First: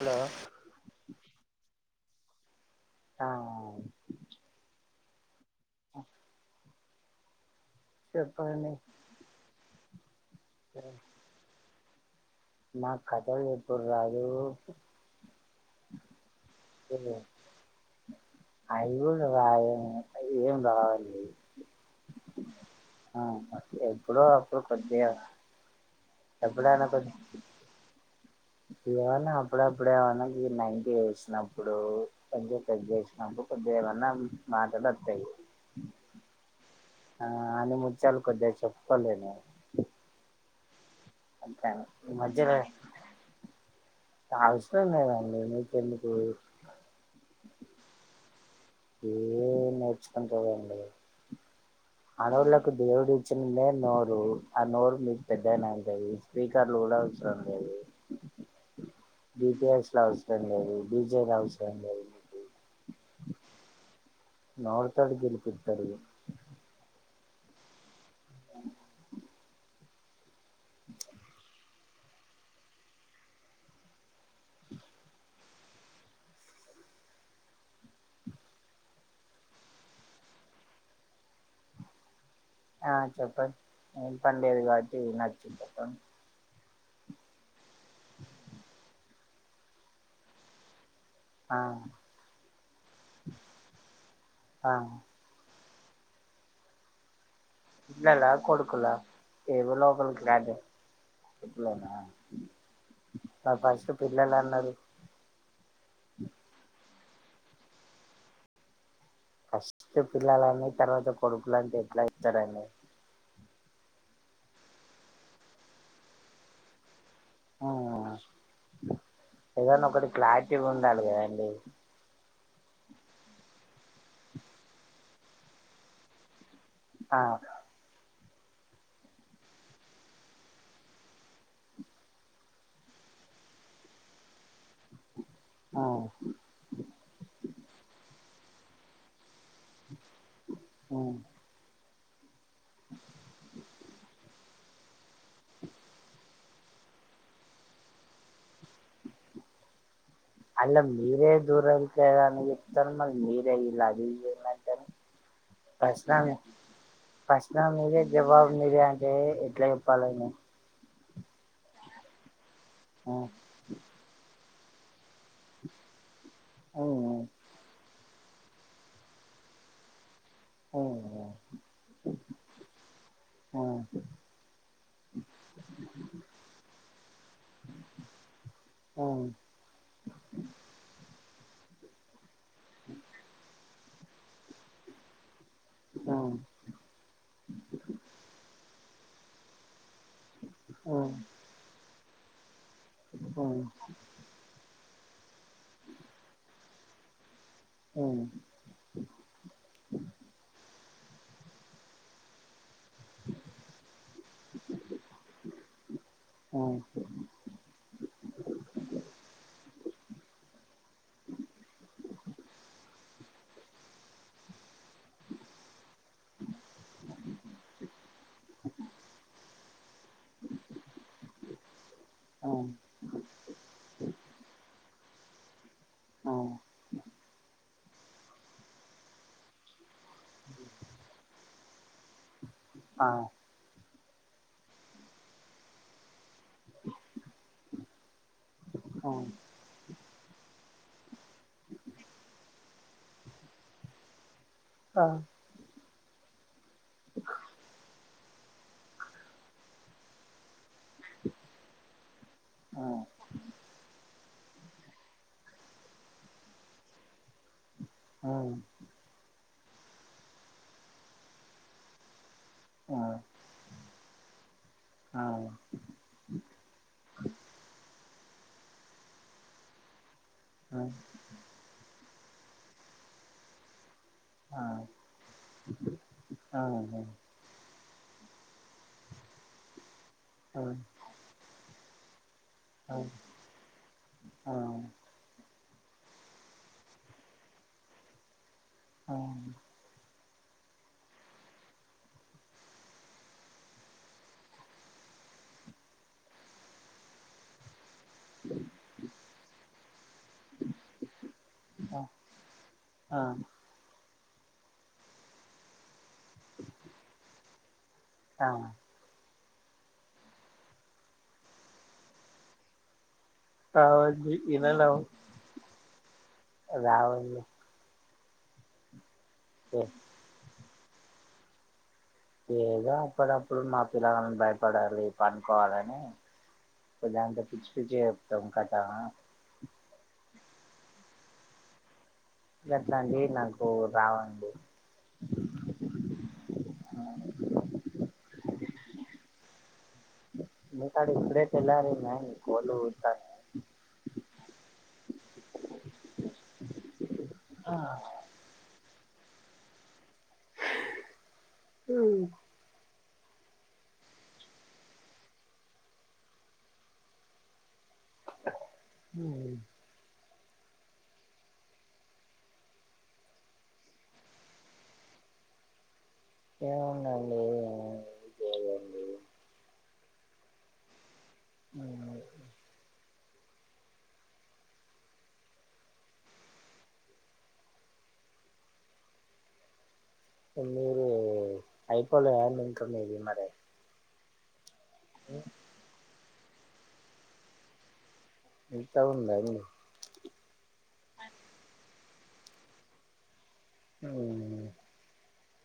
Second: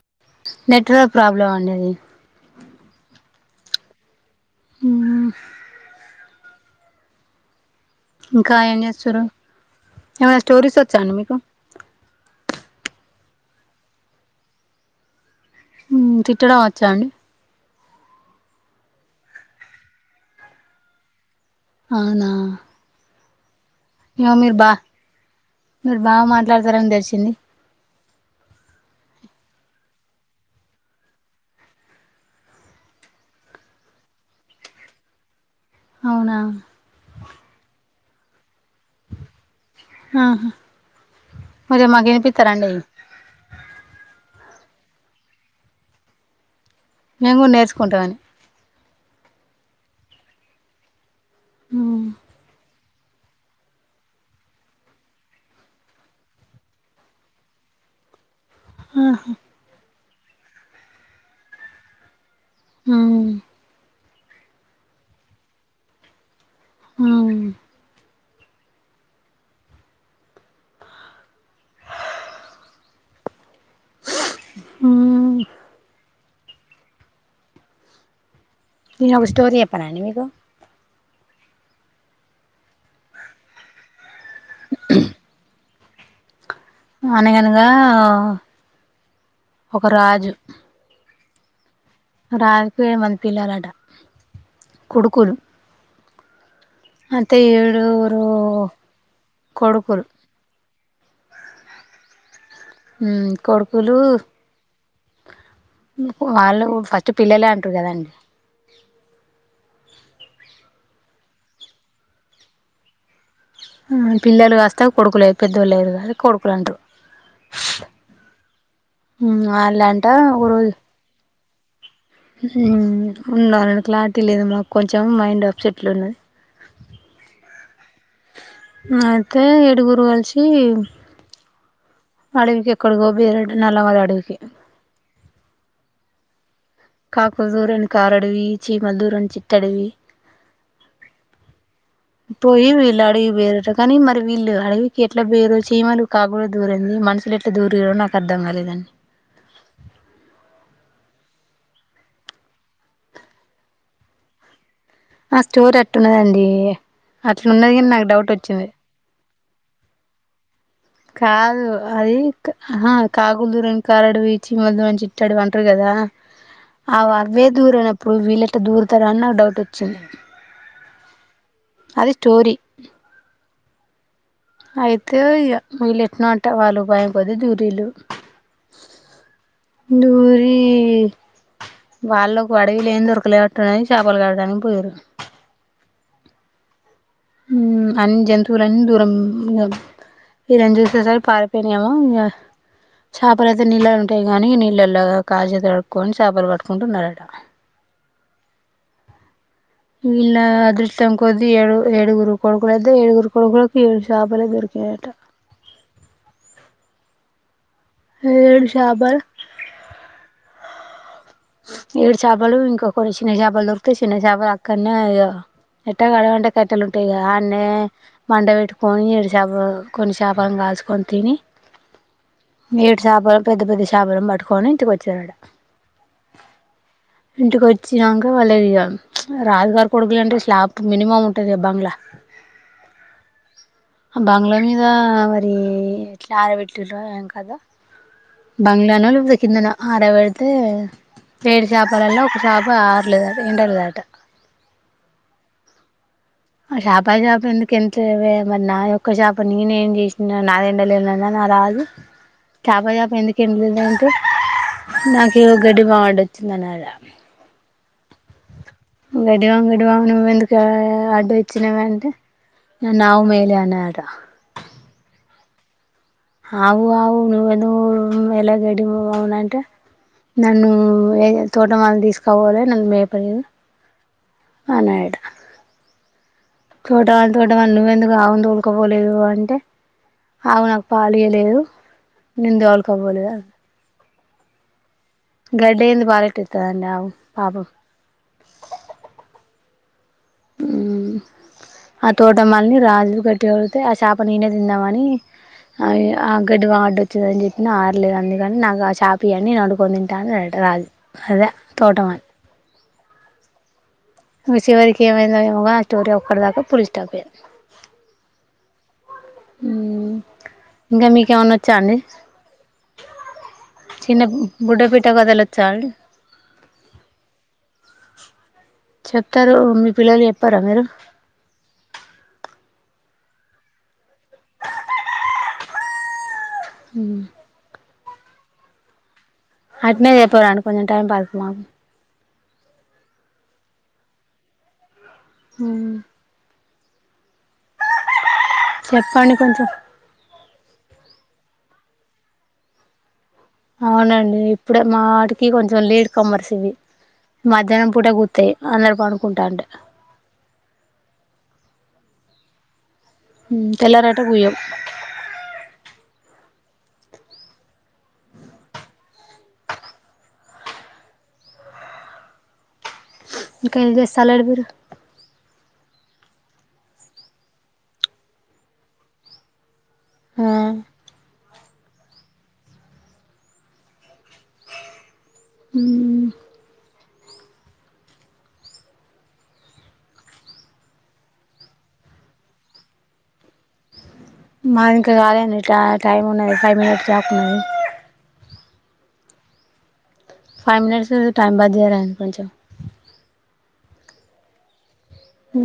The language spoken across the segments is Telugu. హలో నెట్వర్క్ ప్రాబ్లం అండి ఇది టామ్ అమ్మా ఇంకా చెప్పండి ఏం చేసుర్రు ఏవైన స్టోరీస్ వచ్చా అండి మీకు నాక్ కథలు చెప్పుడు రాదు ఉమ్ తిట్టడం వచ్చా అండి అయి గూడా రాదండి ఏం రాదు అవునా ఆ ఎప్పుడో అప్పుడు కొద్దిగా మీర్ బా మాట్లాడతారని తెలిసింది ఇవ్వన్ని అప్పుడప్పుడే ఏమన్నా గి నైన్టీ వేసినప్పుడు కొంచం పెగ్ ఎసినప్పు కొద్దిగా ఏదైనా మాటలోత్తయ్ అవునా ఆ అణిముత్యాలు కొద్దిగా చెప్ ఆహా అంతే అండి మరి మాకు ఈ మధ్యలో వినిపిస్తారండి అవి తగ్ తుందే నండి మీకెందుకు నిన్ కూడా నేర్చుకుంటానని ఏం నేర్చుకుంటారండి ఆడోళ్ళకు దేవుడు ఇచ్చినండే నోరు ఆ నోరు మీకు పెద్దనైతది స్పీకర్లు కూడా అవసరం లేది బిపిఎస్ లో అవసరం లేదు బీజే అవసరం లేదు మీకు ఆ నోరుతోటి గెలిపిత్తరు ఆ ఆ నేను ఒక స్టోరి చెప్పనా అండి మీకు ఆ చెప్పండి ఏం పనిలేదు కాబట్టి నకు చెప్పండి అనగనగా ఒక రాజు ఆ రాజుకు ఎ మంది పిల్లలట ఆ కొడుకులు అ పిల్ల లా కొడుకుల ఏవలో కొడుకులు ఓకల్ క్లారిటీ కొడుకులేనా హుమ్ కొడుకులు వాళ్ళు ప పిల్లలే అంటారు కదాండి ఫస్ట్ పిల్లలని తర్వాత కొడుకులు అంటే ఎట్లైతరండి పిల్లలు కాస్తా కొడుకులే పెద్దోళ్ళైర్ అది కొడుకులంటార్ హుమ్ ఏదన్నా వాళ్ళంట ఒకటి క్లారిటీ ఉండాలి కదండి హుమ్ ఉండలే క్లారిటీ లేదు మాకు కొంచెం మైండ్ అప్సెట్ లో ఉన్నది ఆ అయితే ఏడుగురు కలిసి అడవికి ఎక్కఢీకో పొఇల్లట నల్లమళ్ళ అడవికి ఆ కాకులు దూరన్ కారడవి చమల్ ధూరన్ చి ట్టడివి ఊ పోయ్యి వీళ్లడికి పొఇలాట కానీ మరి వీళ్ళు అడవికి ఎట్లా పోయిర్రో చీమలు కాకుడా దూరంది మనుషులు ఎట్లా దూరిరో నాకు అర్ధం కాలేదండి అళ్లా మీరే దూరాల కదా అని చెప్తారు మళ్ళీ మీరే ఇలా అది అంటరు ఆ స్టోరి అట్టున్నదండి ప్రశ్న అట్లున్నది కాని మీరే నాకు డౌట్ జవాబు వచ్చింది మీరే అంటే ఎట్ల చేప్పలండి కాదు అది అహ కాకులు దూరని కారడివి చిమలు దూరని చ్ టడివి అంటరు కదా అగొ అవ్వే దూరనప్ ప్పుడు వీళ్ళేట్లా దూరుతారాని నాకు డౌట్ వచ్చింది ఓ అది స్టోరీ ఆ అయితే ఇగ వీళ్ళు ఎట్నో ఉంట వాళ్ళు భయం కొద్ది దూరీలు దూరి వాళ్ళుకు అడవి లేం దొరకలేట్ది అని చేపలు కట్టడానికి పోయిర్రు అ అని జంతువులన్నీ దూరం వీళ్లను చూసి పారిపోయా ఇగా చేపలు అయితే నీళ్ళలు ఉంటాయి కానీ నీళ్ళలు కాళ్లు న్ చేతులు కడుక్కొని చేపలు పట్టుకుంటు ఉన్నారట ఉ ఎలా అదృష్టం కొద్ది ఏడుగు ఏడుగురు కొడుకులు ఏడుగురు కొడుకులకు ఏడు చాపలే దొరికినయట ఏడు చాపల్ ఏడు చేపలు ఇంకొక చిన్న చాపలు దొరికితే చిన్న చాప అక్కడనే ఎట్టా గడవంటే కట్టెలు ఉంటాయి అన్నే మండ పెట్టుకొని ఏడు చాపలు కొన్ని చాపలు కాల్చుకొని తిని ఏడు చేపలు పెద్ద పెద్ద చాపలను పట్టుకొని ఇంటికి వచ్చారట ఇంటికొచ్చి వచ్చినాక వాళ్ళది రాజగారు కొడుకులు అంటే స్లాబ్ మినిమం ఉంటుంది స్లాబ్ బంగ్లా ఆ ఆ బంగ్లా మీద మరి ఎట్లా ఆరబెట్రు ఏం కథ బంగ్లాను లేకపోతే కిందనో ఆరబెడితే ఏడు చేపలలో ఒక చాప ఎండ పారలేదట ఎండ లేదట ఆ ఆ చాప చాప ఎందుకు ఎండ లేదే మరి నా యొక్క షా నేనే ఏం చేసిన నాదే ఎండలే ఆ రాజు చేప చేప ఎందుకు ఎండలేదుంటే నాకేమో గడ్డివాము అడ్డొచ్చింది అన్నదట ఆ గడ్డివాము గడ్డివాము నువ్వెందుకు అడ్డొచ్చినావంటే నన్ను ఆవు మెయలే అన్నదట ఆవు ఆవు నువ్వు ఎందుకు మెయ్యలేదంటే గడ్డివామంటే నన్ను ఏ తోట వాళ్ళని తీసుకోవాలి నన్ను మేపడిదు అనాట తోటవాళ తోటవాళ నువ్వెందుకు ఆవు తోలుకపోలేదు అంటే ఆవు నాకు పాలు చేయలేదు నేను తోలుకపోలే అన్నది ఆ గడ్డి ఎందుకు పారిత్తది ఆ పాపం అ ఊ ఆ తోటమ్మల్ని రాజులు కట్టికడితే ఆ చేప ననే తిందాంమని అ గడ్డివాము అట్ట వచ్చింది అని చెప్పిన లేదు అందుకని నాకు ఆ చాపీ అని నేను అడుకొని తింటాను అది యట రాదు అదే తోట మాది ఆ చివరికి ఏమైందో ఏమో గని ఆ స్టోరీ అక్కడి దాకా పుల్ స్టాప్ అయ్యింది అవున ఇంకా మీకేమన్నా వచ్చాఅండి ఏమండీ వినడం కథలు వచ్చా అండి రాదండి చెప్తారు మీ పిల్లలు చెప్పారా మీరు ఏదో అప్పుడప్పుడు మా పిల్లని భయపడాలి పనుకోవాలని కథ అంత పిచ్చి పిచ్చిగా చెప్పుతావు కదా కథ అట్లనే చెప్పుదాం అనుకున్న టైం పాస్ కు గట్లాంటివి అండి నాకు రావండి ఉ చెప్పండి కొంచెం మీ కాడ ఇప్పుడే తెల్లారిందా కోళ్లు పుడుతున్నాయా అవునండి ఇప్పుడే మా వాటికి కొంచెం లీడ్ కమ్మర్స్ ఇవి మధ్యాహ్నం పూట గుతాయి అందరు పడుకుంటాం ఉమ్ తెల్లర్ యట పుయ్యవ్ ఊ ఇక ఏం జెస్తలెడ్ మీరు ఏముంది అండి ఏం లేదు అండి ఆ ఏం లే ఉమ్ ఆ మీరు అయిపోలేదా అండి ఇంకా మీది మరె మాది ఇంక కాలేదండి ట్యా టైమ్ ఉన్నది ఫైవ్ మినిట్స్ దాకున్నది. ఎంత ఉందండి? ఫైవ్ మినిట్స్ ఉంది టైమ్ బద్ జేయరా కొంచం ఊ ఊ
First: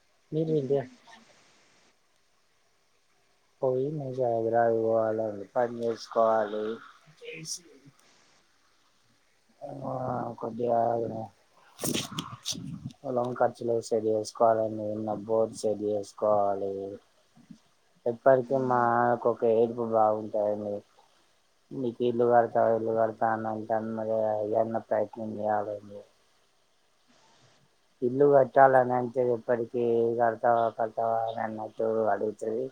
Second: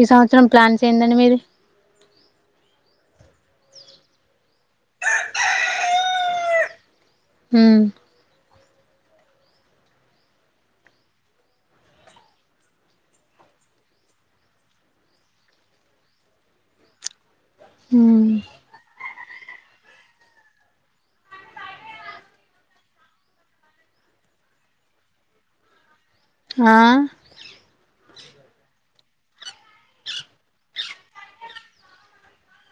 ఈ సంవత్సరం మీరు ఇంటి ప్లాన్స్ ఏంటండి మీవి. పోయి మంచిగా హైదరాబాద్ పోవాలండి పన్ జేస్కోవాలి. ఉమ్ ఆ కొద్దిగా ఆగుదాం. పొలం ఖర్చులకు సెట్ జేస్కోవాలండి ఉన్న బోర్ సెట్ జేస్కోవాల్ లేదు ఎప్పటికీ మా కొక్ కే ఏడుపు బాగుంటాయండి. నీకీ ఇల్లు గడతా, ఇల్లు గడతా అన్ అంటన్న ఏ యన్న ప్రయత్నం జేయాలండి. ఆ ఇల్లు కట్టాలని అంటది. ఎప్పటికీ కడ్తావా, కడ్తావా అన్నట్టు అడుగుతది.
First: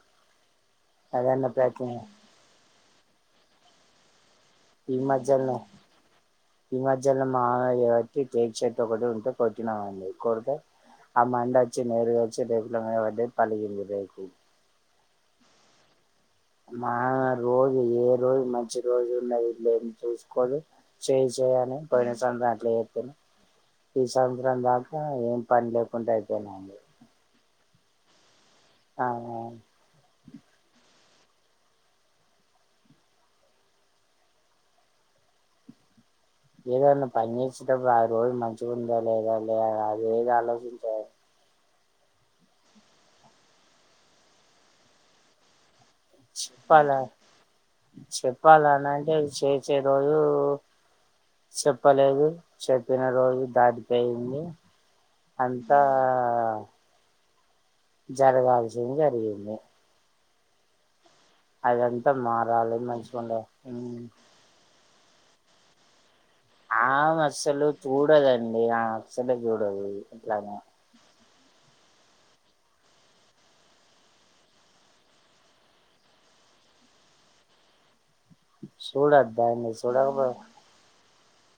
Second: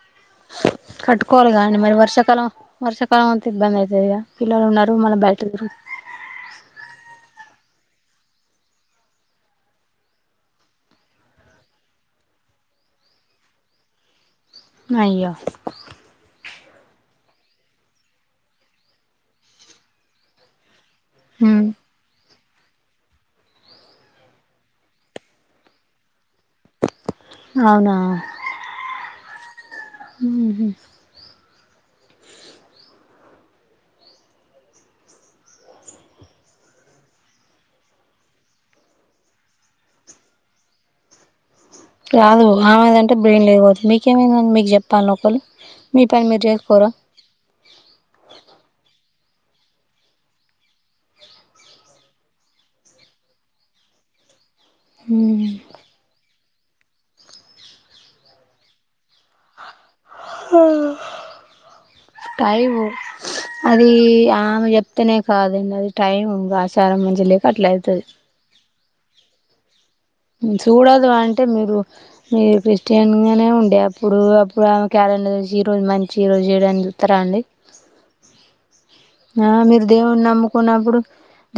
ఏదన్నా కట్కోవాలిగా అండి మరి ప్రయత్నం వర్షాకాలం వర్షాకాలం ఒత్తే ఇబ్బంది అయితదిగా పిల్లలున్నారు ఈ మళ్ళ బైటిక్ మధ్యలనే తిరుగు ఈ మధ్యలో మా ఇగ టీ టేక్ చెట్ ఒకటి ఉంటే కొట్టినామండి కొడుతే ఆ మండ అచ్చి నేరు గొచ్చి రేకుల మీద పడ్డది పలిగింది రేకు. అయ్యో మా ఆమె రోజు ఏ రోజు మంచి రోజు ఉన్నది లేనిది చూసుకోదు. చేయి చేయి ఉమ్ అని పోయిన సంది ఆన్ లేత్తనే ఈ సమ్చరం దాకా ఏం పన్ లేకుండ అయిపేనా అండి అవునా ఆ ఆ ఉహు ఏదన్న పన్ జేసేటప్పుడు ఆ రోజు మంచిగ్ ఉందా లేదా ల్యా అది ఏది ఆలోచించదు కాదు ఆమె దంటే బ్రెయిన్ లేదు గావచ్చు, మీకేమైందండి మీకు జప్పాల్నా ఒకళ్ళు. మీ పని మీరు చేసుకోరా చెప్పాలా చెప్పాలా అన్ అంటే చేచే రోజు చెప్పలేదు. చెప్పిన రోజు దాటిపేయింది. ఉమ్ అంతా జరగాల్సింది జరిగింది. అదంతా మారాలి టైము మంచిగ ఉండ ఉమ్ తినే కాదండి అది టైం. ఆచారం ఆమే మంచిగా లేక అస్సలు అట్లా అయితది చూడదండి ఆమే అసలే చూడదు. ఉమ్ ఇట్లానే సూడదు అన్ టే మీరు మీరు క్రిస్టియన్ గనే ఉండే అప్పుడు అప్పుడు ఆమె క్యాలెండర్ చూసి ఈరోజు మంచి ఈ రోజ్ వాళ్ళు జేయడాని జుత్తరా అండి. ఆ చూడద్దాండి మీరు దేవున్ని చూడకపోతే నమ్ముకొనప్పుడు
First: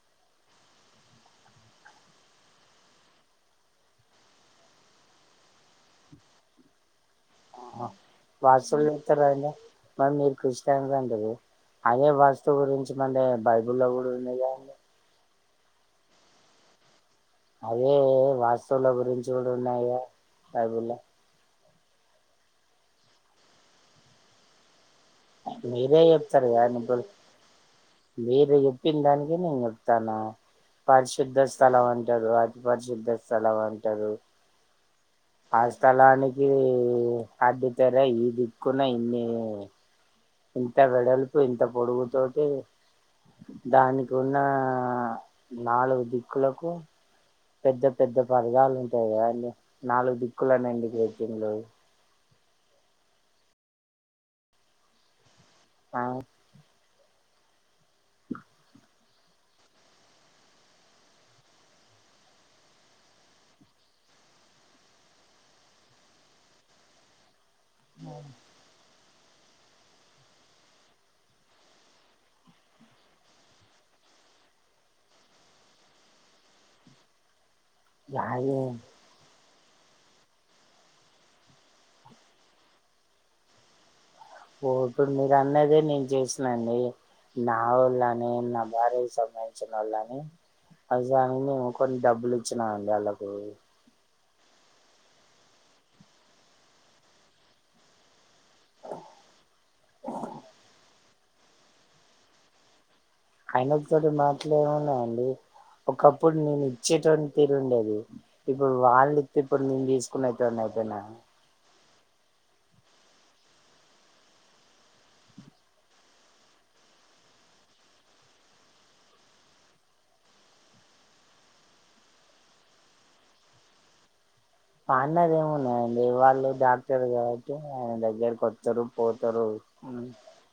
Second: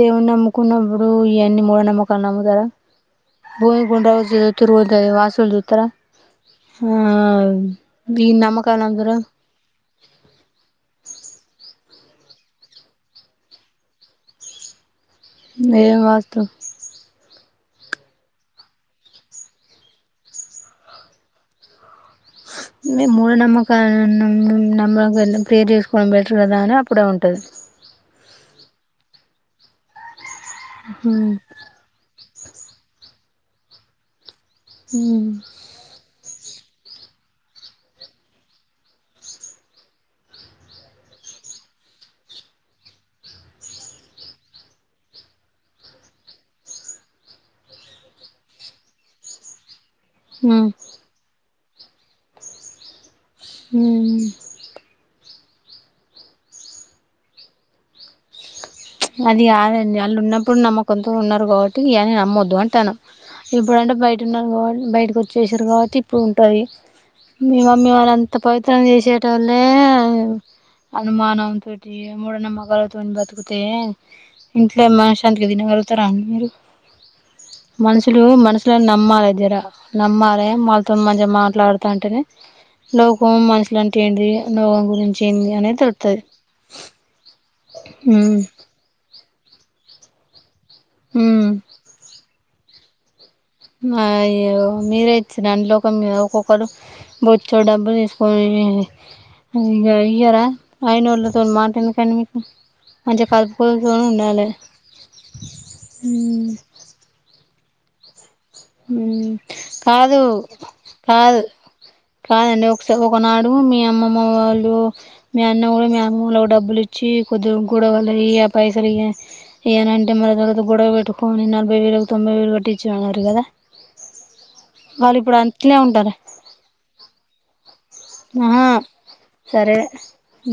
దేవున్ని నమ్మకున్నబ్బుడు ఇయన్నీ మూడ నమ్మకాలు నమ్ముతరా. భూమి గుండ్రంగా తిరుగుతురు ఉంటది వాస్తులు జుత్తరా హు ఆహా వాస్సుల్ నమ్ముతారా చూతరా ఇంగా. మరి మీరు క్రిస్టియన్లు అంటర్రు. అదే వాస్తు గురించి మందెగ్గర బైబుల్లో గూడా ఉన్నది గాదండి. లే వాస్తు అదే వాస్తుల గురించి కూడా ఉన్నయిగా. బైబుల్ల మేం మూఢ నమ్మకాలను నమ్మం. వెళ్ళాం. ప్రేర్ మీరే చేసుకోవడం బెటర్ చెప్తారు గాదా. అని కదండి ఇప్పుడు అప్పుడే ఉంటది. మీరు చెప్పిన దానికే, నేన్ చెప్తన్న. ఉమ్ పరిశుద్ధ స్థలం అంటరు, అ అపరిశుద్ధ స్థలం అంటరు. ఉమ్ ఆ స్థలానికి అడ్డు తెర, ఈ దిక్కున ఇన్నీ ఇంత వెడల్పు, ఇంత పొడుగుతోటి. దానికి ఉన్న నాలుగు దిక్కులకు పెద్ద పెద్ద పరదాలు ఉంటాయి కదాండి. నాలుగు దిక్కులను ఉమ్ ఎందుకు పెట్టిండ్ళ్ళు. ఉమ్ ఆవ్ [inaudible] ప్చ్ అది కాదండి, ఆళ్లున్నప్పుడు నమ్మకంతో ఉన్నారు గాబట్టి. ఇయే ఆమ్మొద్దు అంటాన్న. ఇప్పుడుంటే బయటున్నాం గాబట్, బయటికు వచ్చేసిరు కాబట్టి, ఇప్పుడు ఉంటది. మీ మమ్మీ వాళ్ళంత పవిత్రం చేసే టోలే అనుమానం తోటి, మూఢనమ్మకాలతోన్, బతుకుత్ తే ఇంట్లో మనశాంతిగా తినగలుగుతారా అండి. మీరు? మనుషులు, అది మనుషులని నమ్మాలే జర నమ్మాలే వాళ్ళతో మంచిగా మాట్లాడుతంటేనే, లోకం మనుషులంట్ టే ఏంది లోకం ఇప్పుడు గురించి మీరు ఏంది అనేది అన్నదే నేను తెల్తది. చేసినండి నా వోళ్ళని, నా భార్య క్ సంబంధించినోళ్ళని. అవసరానికి ఉమ్ మేము కొన్ని డబ్బులు ఇచ్చినాం అండి వాళ్ళకు. మాఅయ్యో మీరే ఇచ్చిడ్లాండి. లోకం మీద ఒక్కొక్కళ్ళు, బొచ్చడు డబ్బుల్ తీసుకొన్ నీ ఇంగ ఇయ్యారా. అయినోళ్ళతో మాటేందుకండి మీకు? మంచిగా కలుపుకోలుతోని అయినోళ్లతోటి ఉండాలే మాట్లే ఉన్నదండి. ఒకప్పుడు మ్మ్ నేను ఇచ్చేటోన్ ఉండేది. ఇప్పుడు వాళ్ళు మ్మ్ ఇతే ఇప్పుడు, నేను కాదు తీసుకునేటోని అయిపోయినా. కాదు కాదండి ఒకస ఒకనాడు మీ అమ్మమ్మ వాళ్ళు, మీ అన్న కూడా మీ అమ్మోలకి డబ్బులి చ్చి కొద్దిగా గొడవలయి. ఆ పైసలు ఇయ్య ఇయ్య నానంటే, మళ్ళ వాళ్ళతో గొడవ పెట్టుకని. నలభైవే లకు, తొంభై వేలు కట్టిచ్చిన అన్నారు గాదా. మా అన్నది అట్లే ఏమున్నాదండి. ఉంటారా వాళ్ళు డాక్టర్ కాబట్టి ఆయన దగ్గరకి ఆహా వత్తరు పోతరు సరే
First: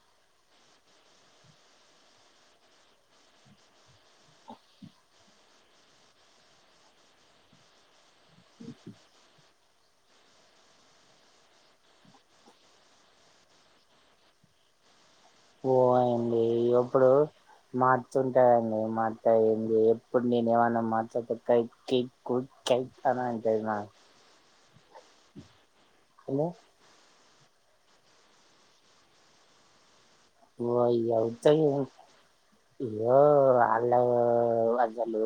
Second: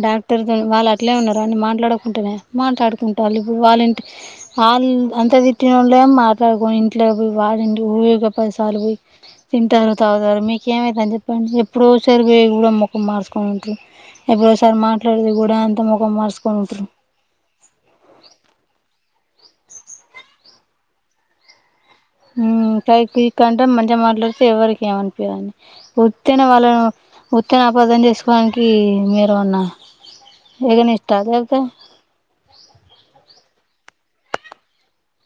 డాక్టర్ తోన్ వాళ్ళు అట్లే ఉన్నారు అండి. మాట్లాడకుంటనే, మాట్లాడుకుంటాలు ఇప్పుడు. వాళ్ళంటిక్ ఆళ్ళు అంత తిట్టి ళ్లేం మాట్లాడుకొని ఇంట్లోకి పోయి, వారింటికి ఊకె పదిసార్లు పోయి. తింటారు, తాగుతారు మీకేమయితాంది చెప్పండి. ఎప్పుడో టె మీరు కూడా మొఖం మార్చుకొని ఉంట్రు. ఎప్పుడో సారి మా పోవలండి. ఇయోప్పుడు మత్తుంటాధండి. మా త్తయుంది. ఎప్పుడ్ నేను ఏమన్నా మాత్తకోతయ్ ఉమ్ కై కూయిక్ అంటే. నాకు మంచిగా మాట్లాడితే ఎవరికి ఏమనిపియదండ్ అంటే ఉత్తినే వాళ్ళను, ఉత్తనే అపార్థం చేసుకోడానికి మీరు ఏమన్న. ఓ అయ్యా ఉత్తనే ఇగో పండగో అసలు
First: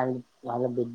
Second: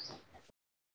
అల బి వాళ్ళ బిడ్